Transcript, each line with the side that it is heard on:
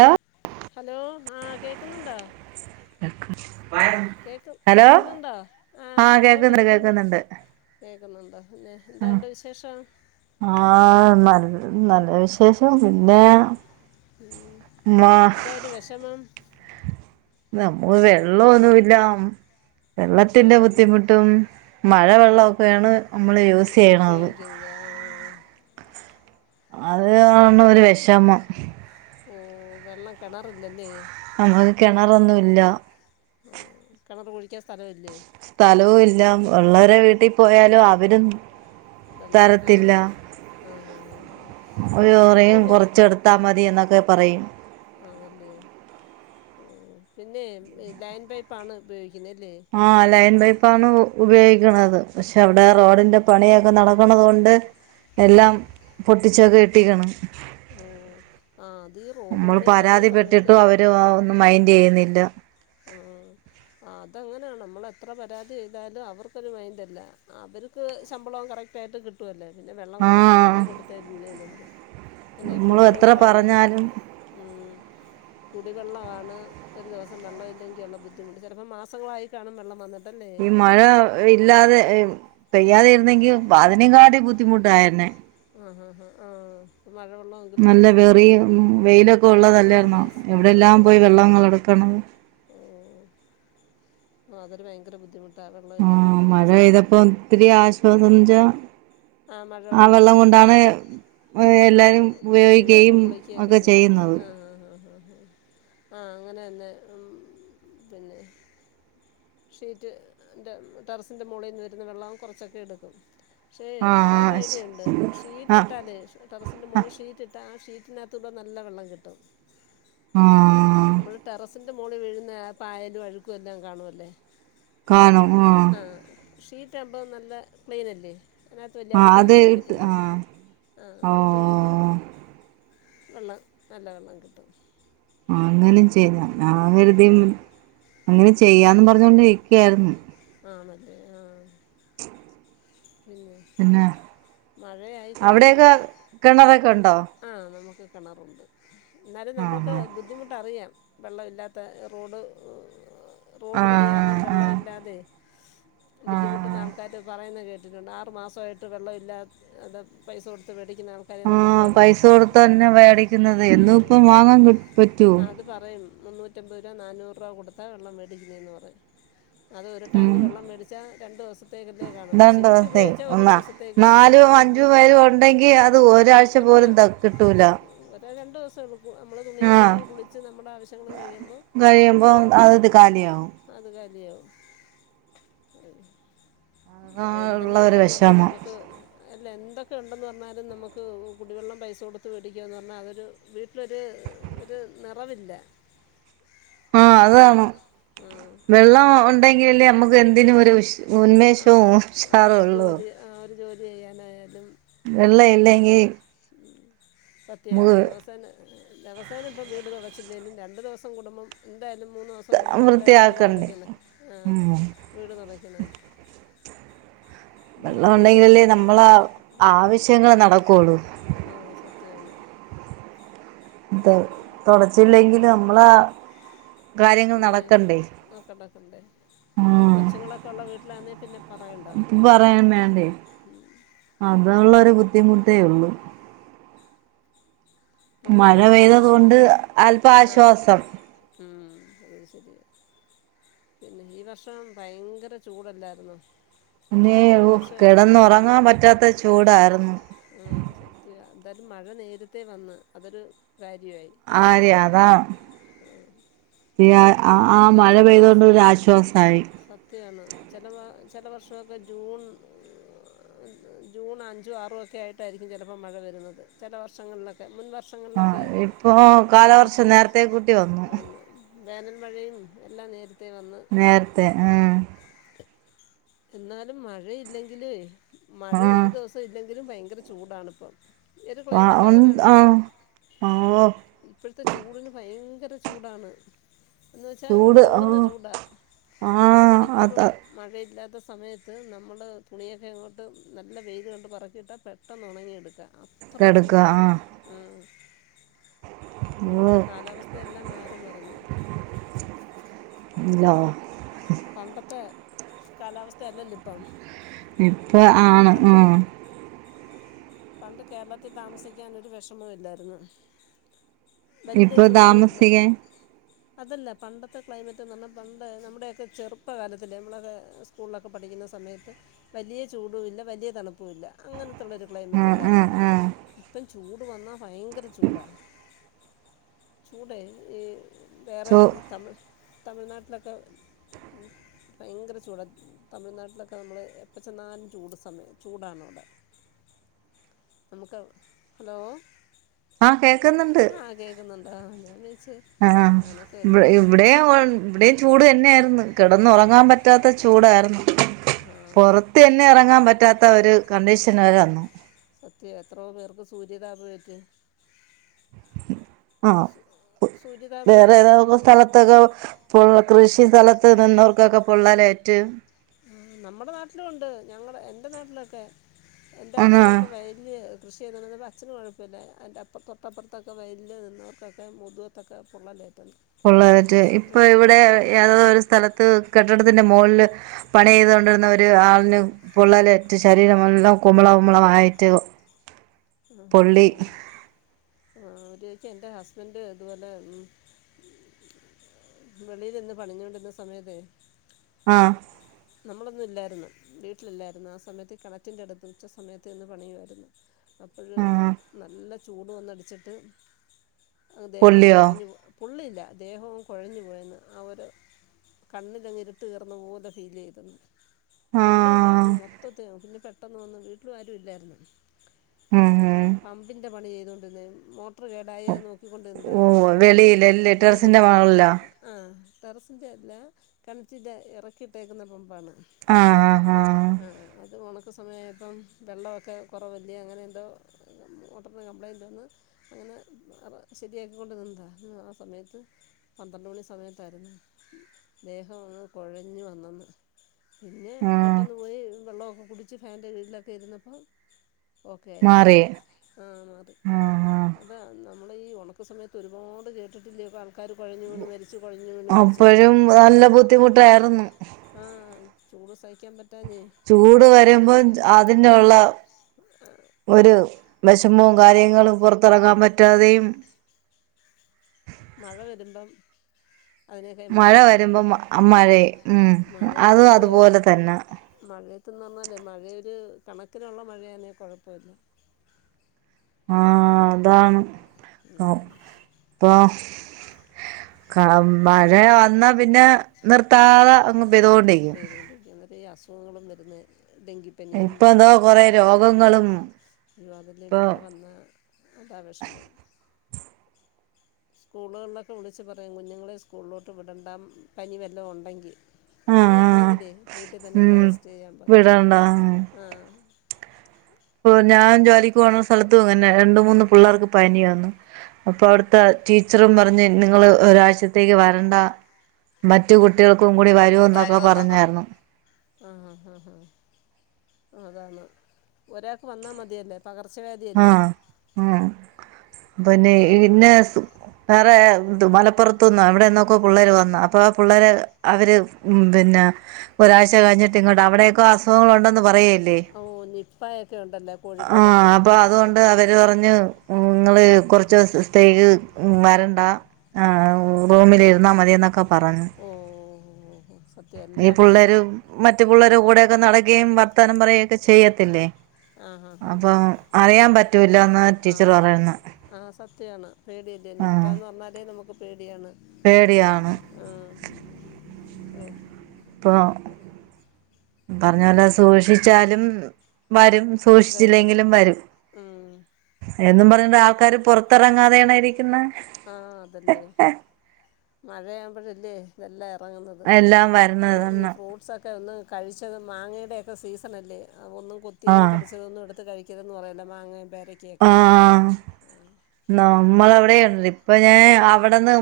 right: Hello
left: hello ആഹ് കേൾക്കുന്നുണ്ടോ
right: പോയാട്ട് ന് [unintelligible]
left: കേക്ക് കേക്കുന്നുണ്ടോ ആഹ് ഹലോ
right: കേക്കുന്നുണ്ട്
left: കേൾക്കുന്നു
right: കേക്കുന്നുണ്ട്
left: കേൾക്കുന്നുണ്ടോ പിന്നെ എന്തോയുണ്ട് വിശേഷം
right: ആഹാ നല്ല നല്ല വിശേഷം പിന്നെ-
left: ഉം
right: മാ
left: എന്താ ഒരു വിഷമം
right: നമക്ക് വെള്ളവൊന്നുല്ല വെള്ളത്തിന്റെ
left: ആണല്ലേ
right: ബുദ്ധിമുട്ടും മഴ
left: ഓ
right: വെള്ളവൊക്കേണ് നമ്മള് യൂസ് ചെയ്യ്ണത്
left: ആഹ്
right: അത് ആണ് ഒരു വെഷമം
left: ഓഹ് വെള്ളം കെണറില്ലല്ലേ
right: നമക്ക് കെണറൊന്നുല്ല
left: ആഹ് കെണറ് കുഴിക്കാൻ സ്ഥലം ഇല്ലേ
right: സ്ഥലവും ഇല്ല ഉള്ളവരെ വീട്ടീ പോയാലും അവരും
left: വെള്ളം
right: തരത്തില്ല
left: ആഹ് ആഹ് ആഹ് ആഹ് ആഹ്
right: ഓല് പറയും കൊറച്ച് എടുത്താ മതി എന്നൊക്കെ പറയും
left: ആണല്ലേ ഉം പിന്നെ ലൈൻ പൈപ്പാണ് ഉപയോഗിക്കുന്ന് അല്ലേ
right: ആഹ് ലൈൻ പൈപ്പ് ആണ് ഉപയോഗിക്ക്ണത് പക്ഷെ അവിടെ റോഡിന്റെ പണിയൊക്കെ നടക്കണത് കൊണ്ട് എല്ലാം പൊട്ടിച്ചൊക്കെ ഇട്ടിക്ക്ണ്
left: ഓഹ് ആ അത് ഈ റോഡ്
right: നമ്മൾ
left: പണി നടക്കുന്ന സമയത്ത്
right: പരാതിപ്പെട്ടിട്ടും അവര് ഒന്നും മൈൻഡ് ചെയ്യുന്നില്ല
left: ആഹ് ആ അതങ്ങനെയാണ് നമ്മൾ എത്ര പരാതി ചെയ്താലും അവർക്കൊരു മൈൻഡല്ല അവര് ക്ക് ശമ്പളവും കറക്റ്റയിട്ട് കിട്ടുവല്ലേ പിന്നെ വെള്ളം
right: ആഹ്
left: കൊടുത്താലന്ത് കൊടുത്തില്ലേലെന്ത് തന്നെ
right: നമ്മൾ എത്ര
left: കുടിവെള്ളവാണ്
right: പറഞ്ഞാലും
left: ഉം കുടിവെള്ളവാണ് ഒരു ദിവസ് വെള്ളം ഇല്ലെങ്കിയുള്ള ബുദ്ധിമുട്ട് ചെലപ്പം മാസങ്ങളായി കാണും വെള്ളം വന്ന
right: ഈ മഴ ഇല്ലാതെ ഇ പെയ്യാതെ ഇരുന്നെങ്കി അതിനേകാട്ടി ബുദ്ധിമുട്ടായേനേ
left: ആഹ് ആഹ് ആഹ് ആഹ് [unintelligible] മഴവെള്ളം
right: നല്ല വെറിയും വെയിലൊക്കെ
left: ആ
right: ഉള്ളതല്ലാരുന്നോ
left: വേസ്
right: എവിടെയെല്ലാം പോയി വെള്ളങ്ങളെടുക്കണം
left: ഓഹ് ആഹ് അതൊരു ഭയങ്കര ബുദ്ധിമു
right: ആഹ് മഴെയ്തപ്പം ഇത്തിരി ആശ്വാസം എന്താച്ചാ ആ വെള്ളം കൊണ്ടാണ്
left: ആ
right: എല്ലാരും
left: തുണി
right: ഉപയോഗിക്കുകയും
left: കഴുവാനും കുളിക്കയൊക്കെ
right: ഒക്കെ
left: ചെയ്യുന്നത് ആഹ് ആഹ് ആഹ് ആഹ് ഹാ ആഹ് അങ്ങനെന്നെ ഉം പിന്നെ ഷീറ്റ് ൻ്റെ ടെറസിൻ്റെ മോളീന്ന് വരുന്ന വെള്ളവും കൊറച്ചൊക്കെ എടുക്കും പക്ഷേ
right: ആഹ്
left: വേറെരു
right: ആഹ്
left: ഐഡിയ ഇണ്ട് ഷീറ്റ്
right: ആഹ്
left: ഇട്ടാലേ ടറസിന്റെ മോളിൽ ഷീറ്റ് ഇട്ടാ ആ ഷീറ്റിനകത്തൂടെ നല്ല വെള്ളം കിട്ടും
right: ആഹ്
left: നമ്മള് ടെറസിന്റെ മോളി വീഴുന്ന പായലും അഴുക്കും എല്ലാം കാണുവല്ലേ
right: കണം ആഹ്
left: ആഹ് ഷീറ്റ് ആവുമ്പം നല്ല ക്ലീനല്ലേ അതിനകത്ത് വലിയ
right: ആഹ്
left: അഴുക്ക്
right: അത്
left: തങ്ങി
right: ഇട്ട്
left: നിക്കത്തില്ലേ
right: ആഹ്
left: ആ അത് ഇട്ട് കഴിഞ്ഞാ
right: ഓഹ്
left: വെള്ളം നല്ല വെള്ളം കിട്ടും
right: അങ്ങനിം ചെയ്യാം ഞാൻ കരുതി അങ്ങനെ ചെയ്യാന്നും പറഞ്ഞോണ്ട് ഇരിക്യാരുന്നു
left: ആഹ് മതി ആഹ് പിന്നെ
right: പിന്നെ
left: മഴയായി
right: അവിടെയൊക്കെ കെണറൊക്കെ ഉണ്ടോ
left: ആഹ് നമുക്ക് കെണറുണ്ട് ഇന്നാലും നമുക്ക്
right: ആഹ്
left: ബുദ്ധിമുട്ടറിയാം വെള്ളവില്ലാത്ത റോഡ് റോഡ് പണി കാരണം
right: ആഹ് ആഹ് ആഹ്
left: വെള്ളവില്ലാതെ ബുദ്ധിമുട്ടുന്ന
right: ആഹ്
left: ആൾക്കാര് പറയുന്നത് കേട്ടിട്ടുണ്ട് ആറ് മാസവായിട്ട് വെള്ളവില്ലാ അത് പൈസ കൊടുത്ത് വേടിക്കുന്ന ആൾ
right: ആഹ് പൈസ കൊടുത്തന്നെ വേടിക്കുന്നതേ
left: ആ
right: എന്നും ഇപ്പ വാങ്ങാൻ കി പറ്റ്വോ.
left: ആ അത് പറയും മുന്നൂറ്റമ്പത് രൂപ നാനൂറ് രൂപ കൊടുത്താ വെള്ളം മേടിക്കുന്നേന്ന് പറയും. അത് ഒരു ടാങ്ക്
right: ഉം
left: വെള്ളം മേടിച്ചാ രണ്ടു ദിവസത്തേക്കല്ലേ കാണൂ.
right: രണ്ട് ദിവസേ
left: ശരിക്കുപയോഗിച്ചാ ഒരു
right: ഒന്നാ
left: ദിവസം
right: നാലും അഞ്ചു പേരും ഉണ്ടെങ്കി അത് ഒരാഴ്ച പോലും ത കിട്ടൂല.
left: രണ്ടൂസ [unintelligible] മു നമ്മളെ തുണിയും
right: ആഹ്
left: കഴുകി കുളിച്ച് നമ്മുടെ ആവശ്യങ്ങളും കഴിയുമ്പം
right: കഴിയുമ്പോ
left: അത്
right: കാലിയാവും
left: അത് കാലിയാവും അഹ്.
right: അതാ ഉള്ള
left: എന്തെല്ലാം
right: ഒരു
left: ഉണ്ടെന്ന് പറഞ്ഞാലും
right: വിഷമം
left: നമുക്ക് അല്ലെ എന്തൊക്കെ ഉണ്ടെന്ന് പറഞ്ഞാലും നമുക്ക് കുടിവെള്ളം പൈസ കൊടുത്ത് വേടിക്ക്യാന്ന് പറഞ്ഞാ അതൊരു വീട്ടിലൊരു ഒര് നെറവില്ല. [inaudible]
right: ആഹ് അതാണ്. വെള്ളം ഉണ്ടെങ്കിലല്ലേ തെന്തിനും ഒരു ഉശ്
left: ആ ആ,
right: ഉന്മേഷവും
left: ആ
right: ഉഷാറു
left: ഒരു
right: ഒള്ളൂ.
left: ജോലി ആ ഒരു ജോലി ചെയ്യാനായാലും
right: വെള്ള ഇല്ലങ്കി
left: ഉം സത്യവാ ദവസ് സെന്നെ ദെവസേനെ ഇപ്പം വീട് തുടച്ചില്ലേല്ലും രണ്ട് ദിവസം കൂടുമ്പം എന്തായാലും മൂന്നൂ സം കൂടുമ്പം എന്തായാലും വീട്
right: വൃത്തിയാക്കണ്ടേ
left: തുടക്ക്യ്ന്നെ ആഹ്
right: ഉം
left: വീട് തുടക്ക്യ്ണേ. വീട്ടു
right: വെള്ളം
left: ജോലിയെന്നെ
right: ഉണ്ടെങ്കിലല്ലേ നമ്മളെ
left: ആഹ്
right: ആവശ്യങ്ങൾ നടക്കുള്ളൂ
left: ആഹ് സത്യവാണ്.
right: അതെ. തൊടച്ചില്ലെങ്കില് നമ്മളാ കാര്യങ്ങൾ
left: പിന്നേ.
right: നടക്കണ്ടേ
left: ആക്കെണ്ടാ ആക്കെണ്ടേ.
right: ആഹ്
left: കൊച്ചുങ്ങളൊക്കെ ഉള്ള വീട്ടിലാന്നേ പിന്നെ പറയണ്ട.
right: അപ്പ പറയേം വേണ്ടേ. അതാ ഉള്ളൊരു ബുദ്ധിമുട്ടേ ഉള്ളു. മഴ
left: അപ്പംപിന്നെ ഈ
right: പെയ്തത്
left: വർഷം
right: കൊണ്ട് അല്പ
left: ആഹ്
right: ആശ്വാസം
left: ഉം അത് ശരിയാ. പിന്നെ ഈ വർഷം ഭയങ്കര ചൂടല്ലാര്ന്നോ?
right: പിന്നേ ഒഹ് കിടന്നുറങ്ങാൻ
left: ചൂ
right: പറ്റാത്ത ചൂടാർന്നു.
left: ആഹ് സത്യവാ. എന്തായാലും മഴ നേരത്തെ വന്ന് അതൊരു കാര്യവായി.
right: ആര്യ അതാ പിന്നാ അ ആ മഴ പെയ്തോണ്ട് ഒരാശ്വാസായി.
left: സത്യാണ്. ചെല വാ ചെല വർഷൊ ഒക്കെ ജൂൺ, ജൂൺ അഞ്ചു ആറും ഒക്കെ ആയിട്ടായിരിക്കും ചെലപ്പം മഴ വരുന്നത്. ചെല വർഷങ്ങളിലൊക്കെ മുൻ വർഷ
right: ആഹ് ഇപ്പോ കാലവർഷം നേരത്തെ കൂട്ടി വന്നു.
left: വന്ന് വേനൽ മഴയും എല്ലാം നേരത്തെ വന്ന്‌.
right: നേരത്തെ ആഹ്.
left: എന്നാലും മഴയില്ലെങ്കിലുവേ മഴ ഒരു
right: ആ
left: ദിവസം ഇല്ലെങ്കിലും ഭയങ്കര ചൂടാണ് പ്പം. ഈയൊര് ക്ലൈമറ്റ് അങ്ങനാണ് ഇപ്പം.
right: ആ ഓ
left: ഇപ്പൾത്തെ ചൂടിന് ഭയങ്കര ചൂടാണ്. എന്ന് വെച്ചാ അങ്ങ്
right: ചൂട് ആ
left: പൊള്ളുന്ന ചൂടാ. ഒരു
right: ആഹ്
left: മണിക്കൂറും
right: അത്
left: മഴയില്ലാ ത്തെ സമയത്ത് നമ്മള് തുണിയൊക്കെ അങ്ങോട്ട് നല്ല വെയ്ല് കണ്ട് പറക്കിയിട്ടാ പെട്ടെന്ന് ഉണങ്ങിയെടുക്കാ. അത്ര
right: കെടക്ക
left: ചൂടാണ്,
right: ആഹ്
left: ഉം.
right: ഓ
left: [unintelligible] കാലാവസ്ഥയെല്ലാം മാറി മറിഞ്ഞു,
right: ഉം ലോ
left: പണ്ടത്തെ കാലാവസ്ഥയല്ലല്ലൊ ഇപ്പം.
right: ഇപ്പൊ ആണ്
left: പണ്ട്
right: ആഹ്.
left: പണ്ട് കേരളത്തി താമസിക്കാൻ ഒരു വെഷമവുമില്ലായ്രുന്ന്. വല്യ
right: ഇപ്പൊ
left: ചൂടു ഇല്ല.
right: താമസിക്കാൻ
left: അതല്ല പണ്ടത്തെ ക്ലൈമറ്റ്ന്ന് പറഞ്ഞാ പണ്ട് നമ്മുടെയൊക്കെ ചെറുപ്പകാലത്തില് നമ്മളൊക്കെ സ് സ്കൂളിലൊക്കെ പഠിക്കുന്ന സമയത്ത് വലിയ ചൂടു ഇല്ല വലിയ തണുപ്പു ഇല്ല അങ്ങനത്തുള്ളൊരു ക്ലൈ
right: ആഹ് ആഹ്
left: മറ്റല്ലായിരുന്നൊ
right: ആഹ്
left: ഇപ്പം ചൂട് വന്നാ ഭയങ്കര ചൂടാ ചൂടെ ഏ വേറെ
right: ചോ
left: തമിഴ് തമിഴ്നാട്ടിലൊക്കെ ഭയങ്കര ചൂടാണ് തമിഴ്നാട്ടിലൊക്കെ നമ്മൾ എപ്പ ചെന്നാലും ചൂട് സമയ ചൂടാണവിടെ നമ്മക്ക് ഹലോ
right: ആഹ് കേൾക്കുന്നുണ്ട്
left: ന്നുണ്ടോ ഞാൻ വെച്ചെ
right: ആഹ് ഇവിടെയും ഇവിടെയും ചൂട് തന്നെയായിരുന്നു കിടന്ന്‌ ഉറങ്ങാൻ പറ്റാത്ത ചൂടായിരുന്നു
left: ആ
right: പുറത്ത് തന്നെ ഇറങ്ങാൻ പറ്റാത്ത ഒരു കണ്ടീഷൻവരെവന്നു
left: സത്യം എത്രോ പേർക്ക് സൂര്യതാപം ഏറ്റ്
right: ആഹ്
left: സൂര്യതാപമേ
right: വേറെ ഏതോക്ക സ്ഥല ത്തൊക്ക കൃഷി സ്ഥലത്ത് നിന്നവർക്കൊക്കെ പൊള്ളാലേറ്റ്
left: നമ്മുടെ നാട്ടിലു ഉണ്ട് ഞങ്ങളെ എൻ്റെ നാട്ടിലൊക്കെ എൻ്റെ അച്ഛനൊക്കെ
right: ആഹ്
left: വയലില് കൃഷി ചെയ്തുകൊണ്ടിരിന്നപ്പെ അച്ഛന് കുഴപ്പല്ല അതിൻ്റെപ്പറത്ത് തൊട്ടപ്പുറത്തൊക്കെ വയ്ല് നിന്നവർക്കൊക്കെ മുതു- ത്തൊക്കെ പൊള്ളലേറ്റന്ന്
right: പൊള്ളലേറ്റ് ഇപ്പൊ ഇവിടെ ഏത ഒരു സ്ഥലത്ത് കെട്ടിടത്തിന്റെ മുകളില് പണി ചെയ്തൊണ്ടിരുന്ന ഒരു ആളിന് പൊള്ളലേറ്റ് ശരീരം എല്ലാം കുമ്മള കുമ്മളയിട്ട്
left: ഹും ഹും ഹും ആഹ് ഒരെയ്ക്കം എന്റെ ഹസ്ബൻറ് ഇതുപോലെ വെളിയില്ന്ന് പണിഞ്ഞോണ്ടിരുന്ന സമയത്തേ
right: ആഹ്
left: ആഹ് നമ്മളൊന്നും ഇല്ലായിരുന്നു വീട്ടിലില്ലായിരുന്നു ആ സമയത്ത് കിണറ്റിൻ്റെ അടുത്ത് ഉച്ച സമയത്ത്ന്ന് പണിയുമായിരുന്നു, അപ്പഴ്
right: ആഹ്
left: നല്ല ചൂട് വന്നടിച്ചിട്ട് ദേഹം
right: പൊള്ളിയോ
left: കുഴഞ്ഞു പുള്ളില്ല ദേഹവും കുഴഞ്ഞു പോയെന്ന് ആ ഒരു കണ്ണിലങ്ങി ഇരിട്ട് കയറന്ന പോലെ ഫീൽ ചെയ്തിന്ന് പൊള്ളില്ല
right: ആഹ്
left: അങ്ങ് മൊത്തത്തി പിന്നെ പെട്ടെന്ന് വന്ന് വീട്ടിലും ആരും ഇല്ലായിരുന്നു
right: ഉം ഉം
left: പമ്പിന്റെ പണി ചെയ്തൊണ്ടിന്നായ്നു മോ ടെർ കെടായ് അത് നോക്കിക്കൊണ്ട നിന്നതാ
right: ഓഹ് വെളിയിലല്ലേ ടെറസിന്റെ
left: വെളിയില് വെളിയില്
right: മോളിലോ
left: ആഹ് ആഹ് ടെറസിൻ്റെല്ല കെണറ്റിന്റെ എറക്കിയിട്ടേക്കുന്ന പമ്പാണ്
right: ആഹ് ഹ ഹഹാ
left: ആഹ് ആഹ് അത് ഉണക്ക സമയപ്പം വെള്ളമൊക്കെ കുറവല്ല അങ്ങനെ ന്തോ മോട്ടറിന്ന് കംപ്ലൈയിൻറ് വന്ന് അങ്ങനെ ഹ് ശരിയാക്കിക്കൊണ്ട് നിന്നതാ ആ സമയത്ത് പന്ത്രണ്ട് മണി സമയത്തായിരെന്ന് ദേഹം അങ്ങ് കൊഴഞ്ഞു വന്നന്ന് പിന്നെ
right: ആഹ്
left: പെട്ടെന്ന് പോയി വെള്ളമൊക്കെ കുടിച്ച് ഫാൻ്റെ കിഴിലൊക്കെ ഇരുന്നപ്പം ഓക്കെ ആയിന്ന്
right: മാറി
left: ആഹ് മാറി
right: ആഹ് ആഹ്
left: അതാ നമ്മള്ളെ ഈ ഉണക്ക സമയത്ത് ഒരുപാട് കേട്ടിട്ടില്ലയൊ പ ആൾക്കാര് കോയഞ്ഞ് വീണ് മരിച്ചു കൊഴഞ് വീണ് മരിച്ചെന്ന്
right: അപ്പഴും നല്ല ബുദ്ധിമുട്ടായിരുന്നു
left: ആഹ് ചൂട് സഹിക്കാൻ പറ്റാഞ്ഞേ
right: ചൂട് വരുമ്പോം ച്ച അതിനുള്ള ഒരു വെഷമോം കാര്യങ്ങളും പൊറത്തറങ്ങാൻ പറ്റാതെയും
left: മഴ വരുമ്പം അതിനേക്കാൾ ബുദ്ധിമുട്ട് മഴ
right: വരുമ്പം മഴയെ ഉം അതും
left: മഴത്ത് പ്പയെ
right: അതുപോലെ തന്നെ
left: മഴയത്ത്ന്ന് പറഞ്ഞാല്ലേ മഴയൊരു കണക്കിനുള്ള മഴയാന്നെ കൊഴപ്പവില്ല
right: ആഹ് അതാണ് ന്നോ ഇപ്പാ ക മഴ വന്നാ പിന്നെ നിർത്താതെ അങ്ങ് പെയ്തോണ്ടിരിക്കും
left: പെയ്തോണ്ടിരിക്കും അന്നേരാ ഈ അസുഖങ്ങളും വരുന്നെ ഡെങ്കി പനിയും
right: ഇപ്പൊ എന്തോ
left: എന്താ
right: കൊറേ
left: അങ്ങനെ
right: രോഗങ്ങളും
left: അയ്യോ അതല്ലേ ഈ
right: ഇപ്പൊ
left: മഴ വന്നാ അതാ വെഷമം സ്കൂളുകളിലൊക്കെ വിളിച്ച് പറയും കുഞ്ഞുങ്ങളെ സ്കൂളിലോട്ട് വിടണ്ട പനി വെല്ലോം ഉണ്ടെങ്കി
right: ആഹ് ആഹ്
left: പനിയാണെങ്കിലേ വീട്ടിതന്നെ നിന്ന്
right: ഉം
left: റെസ്റ്റ് ചെയ്യാൻ പറയും
right: വിടണ്ട
left: ആഹ്
right: പ്പയോ ഞാൻ ജോലിക്ക് പോണ സ്ഥലത്തും ഇങ്ങനെ രണ്ട് മൂന്ന് പിള്ളാർക്ക് പനിയാന്ന് അപ്പൊ അവിടെത്തെ റ്റിച്ചറും പറഞ്ഞ് നിങ്ങള് ഒരാഴ്ചത്തേക്ക് വരണ്ട മറ്റ് കുട്ടികൾക്കും കൂടി വ
left: വരു എന്നാ പർഞ്ഞത് ആഹ് ആഹ് ആഹ് അതാണ് ഒരാക്ക് വന്നാൽ മതിയല്ലോ പകർച്ചവ്യാധി
right: ആഹ് ഉം അപ്പൊ പിന്നെ
left: വേറെ
right: ഇന്നെ അസു വേറെ ന്തു മലപ്പുറത്ത്ന്നോ എവിടെ നിന്നൊക്കോ പുള്ളേര് വന്ന് അപ്പൊ ആ പുള്ളേര് അവര് ഉം പിന്നെ ഒരാഴ്ച കഴിഞ്ഞിട്ട് ഇങ്ങോട്ട് അവിടെയൊക്കോ അസ് സുഖം ഉണ്ടെന്ന് പറയഅല്ലേ
left: ഓ നിപ്പയൊക്കെ ഉണ്ടല്ലേ
right: ആഹ്
left: കോഴിക്കോട്ടൊക്കെ
right: അപ്പൊ
left: ആ
right: അതുകൊണ്ട് ട്ട് അവര് പറഞ്ഞ് ഉം നിങ്ങള് കൊറച്ച് ദിവസ് സ്ത്തേക്ക് വരണ്ട ആഹ് ഉ റൂമില് ഇരുന്നാ മതി എന്നൊക്കെ പറഞ്ഞ്
left: ഓഹ് ഓഹ് ഓഹ് സ
right: ഈ പുള്ളേര് മറ്റു പുള്ളേരെ കൂടെയൊക്കെ നടക്ക്യേം വർത്താനം പറയുഒക്കെ ചെയ്യത്തില്ലേ
left: ആ ഹാ ഹാ
right: അപ്പൊ
left: ഹാ
right: അറിയാൻ പറ്റൂല്ലാന്ന് റ്റിച്ചർ പറയുന്ന്
left: ആഹ് സത്യാണ് പേടിയല്ലേ നിപ്പാന്ന് പറഞ്ഞാലേ നമുക്ക് പേടിയാണ്
right: പേടിയാണ്
left: ആഹ് ഉം
right: ഇപ്പൊ പറഞ്ഞോലെ സൂക്ഷിച്ചാലും വരും
left: വരും
right: സൂഷിച്ചില്ലെങ്കിലും വരും
left: ഉം.
right: എന്നും പറഞ്ഞോണ്ട് ആൾക്കാര് പൊറത്തെറങ്ങാതെയാണോ ഇരിക്കുന്ന്
left: ആഹ് അതല്ലേ മഴയാവുമ്പോഴല്ലേ ഇതെല്ലാം എറങ്ങ്ന്നത്
right: എല്ലാം വരുന്നത്
left: അതെ ഈ
right: തന്നെ
left: ഫ്രൂട്ട് സൊക്കെ ഒന്ന് കഴിച്ചതും മാങ്ങയുടെയൊക്കെ സീസണല്ലേ അഹ് ഒന്നും കൊത്തിയതും
right: ആഹ്
left: കടിച്ചതൊന്നും എടുത്ത് കഴി ക്കരുത് എന്ന് പറയൊല്ലോ മാങ്ങയും പേരക്കയൊക്കെ ആഹ്
right: നമ്മള് അവിടെയ്ണ്ട് ഇപ്പൊ ഞാൻ അവിടെന്ന്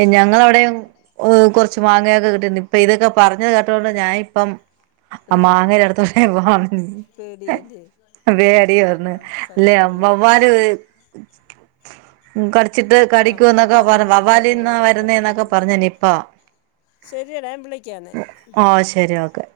right: എഹ് ഞങ്ങളെ അവിടെയും ഓഹ് കൊറച്ച് മാങ്ങയൊക്കെ കിട്ടിയിട്ട്ണ്ട് ഇപ്പ ഇതൊക്കെ പറഞ്ഞത് കേട്ടത്കൊണ്ട് ഞാന് ഇപ്പം ആ
left: എടുക്കത്തില്ല
right: മാങ്ങയുടെ അടുത്തോട്ടേ
left: പേടിയല്ലേ
right: [unintelligible] വേം അടീ
left: ആ
right: വന്ന് ത്തെ
left: സത്യമാണ്
right: അമ്മമാര് ഉം കടിച്ചിട്ട്
left: ആ
right: കടിക്കൂ എന്നൊക്കെ
left: വവ്വാൽ
right: പറഞ്ഞ് വവ്വാലിന്നാ
left: കടിച്ചിട്ടേക്കുന്നറിയാൻ
right: വരുന്നേന്നൊക്കെ
left: പറ്റത്തില്ലല്ലോ
right: പറഞ്ഞു നിപ്പ
left: ശരിയെടാ ഞാൻ വിളിക്കാംന്നെ
right: ഓ ശരി ഓക്കെ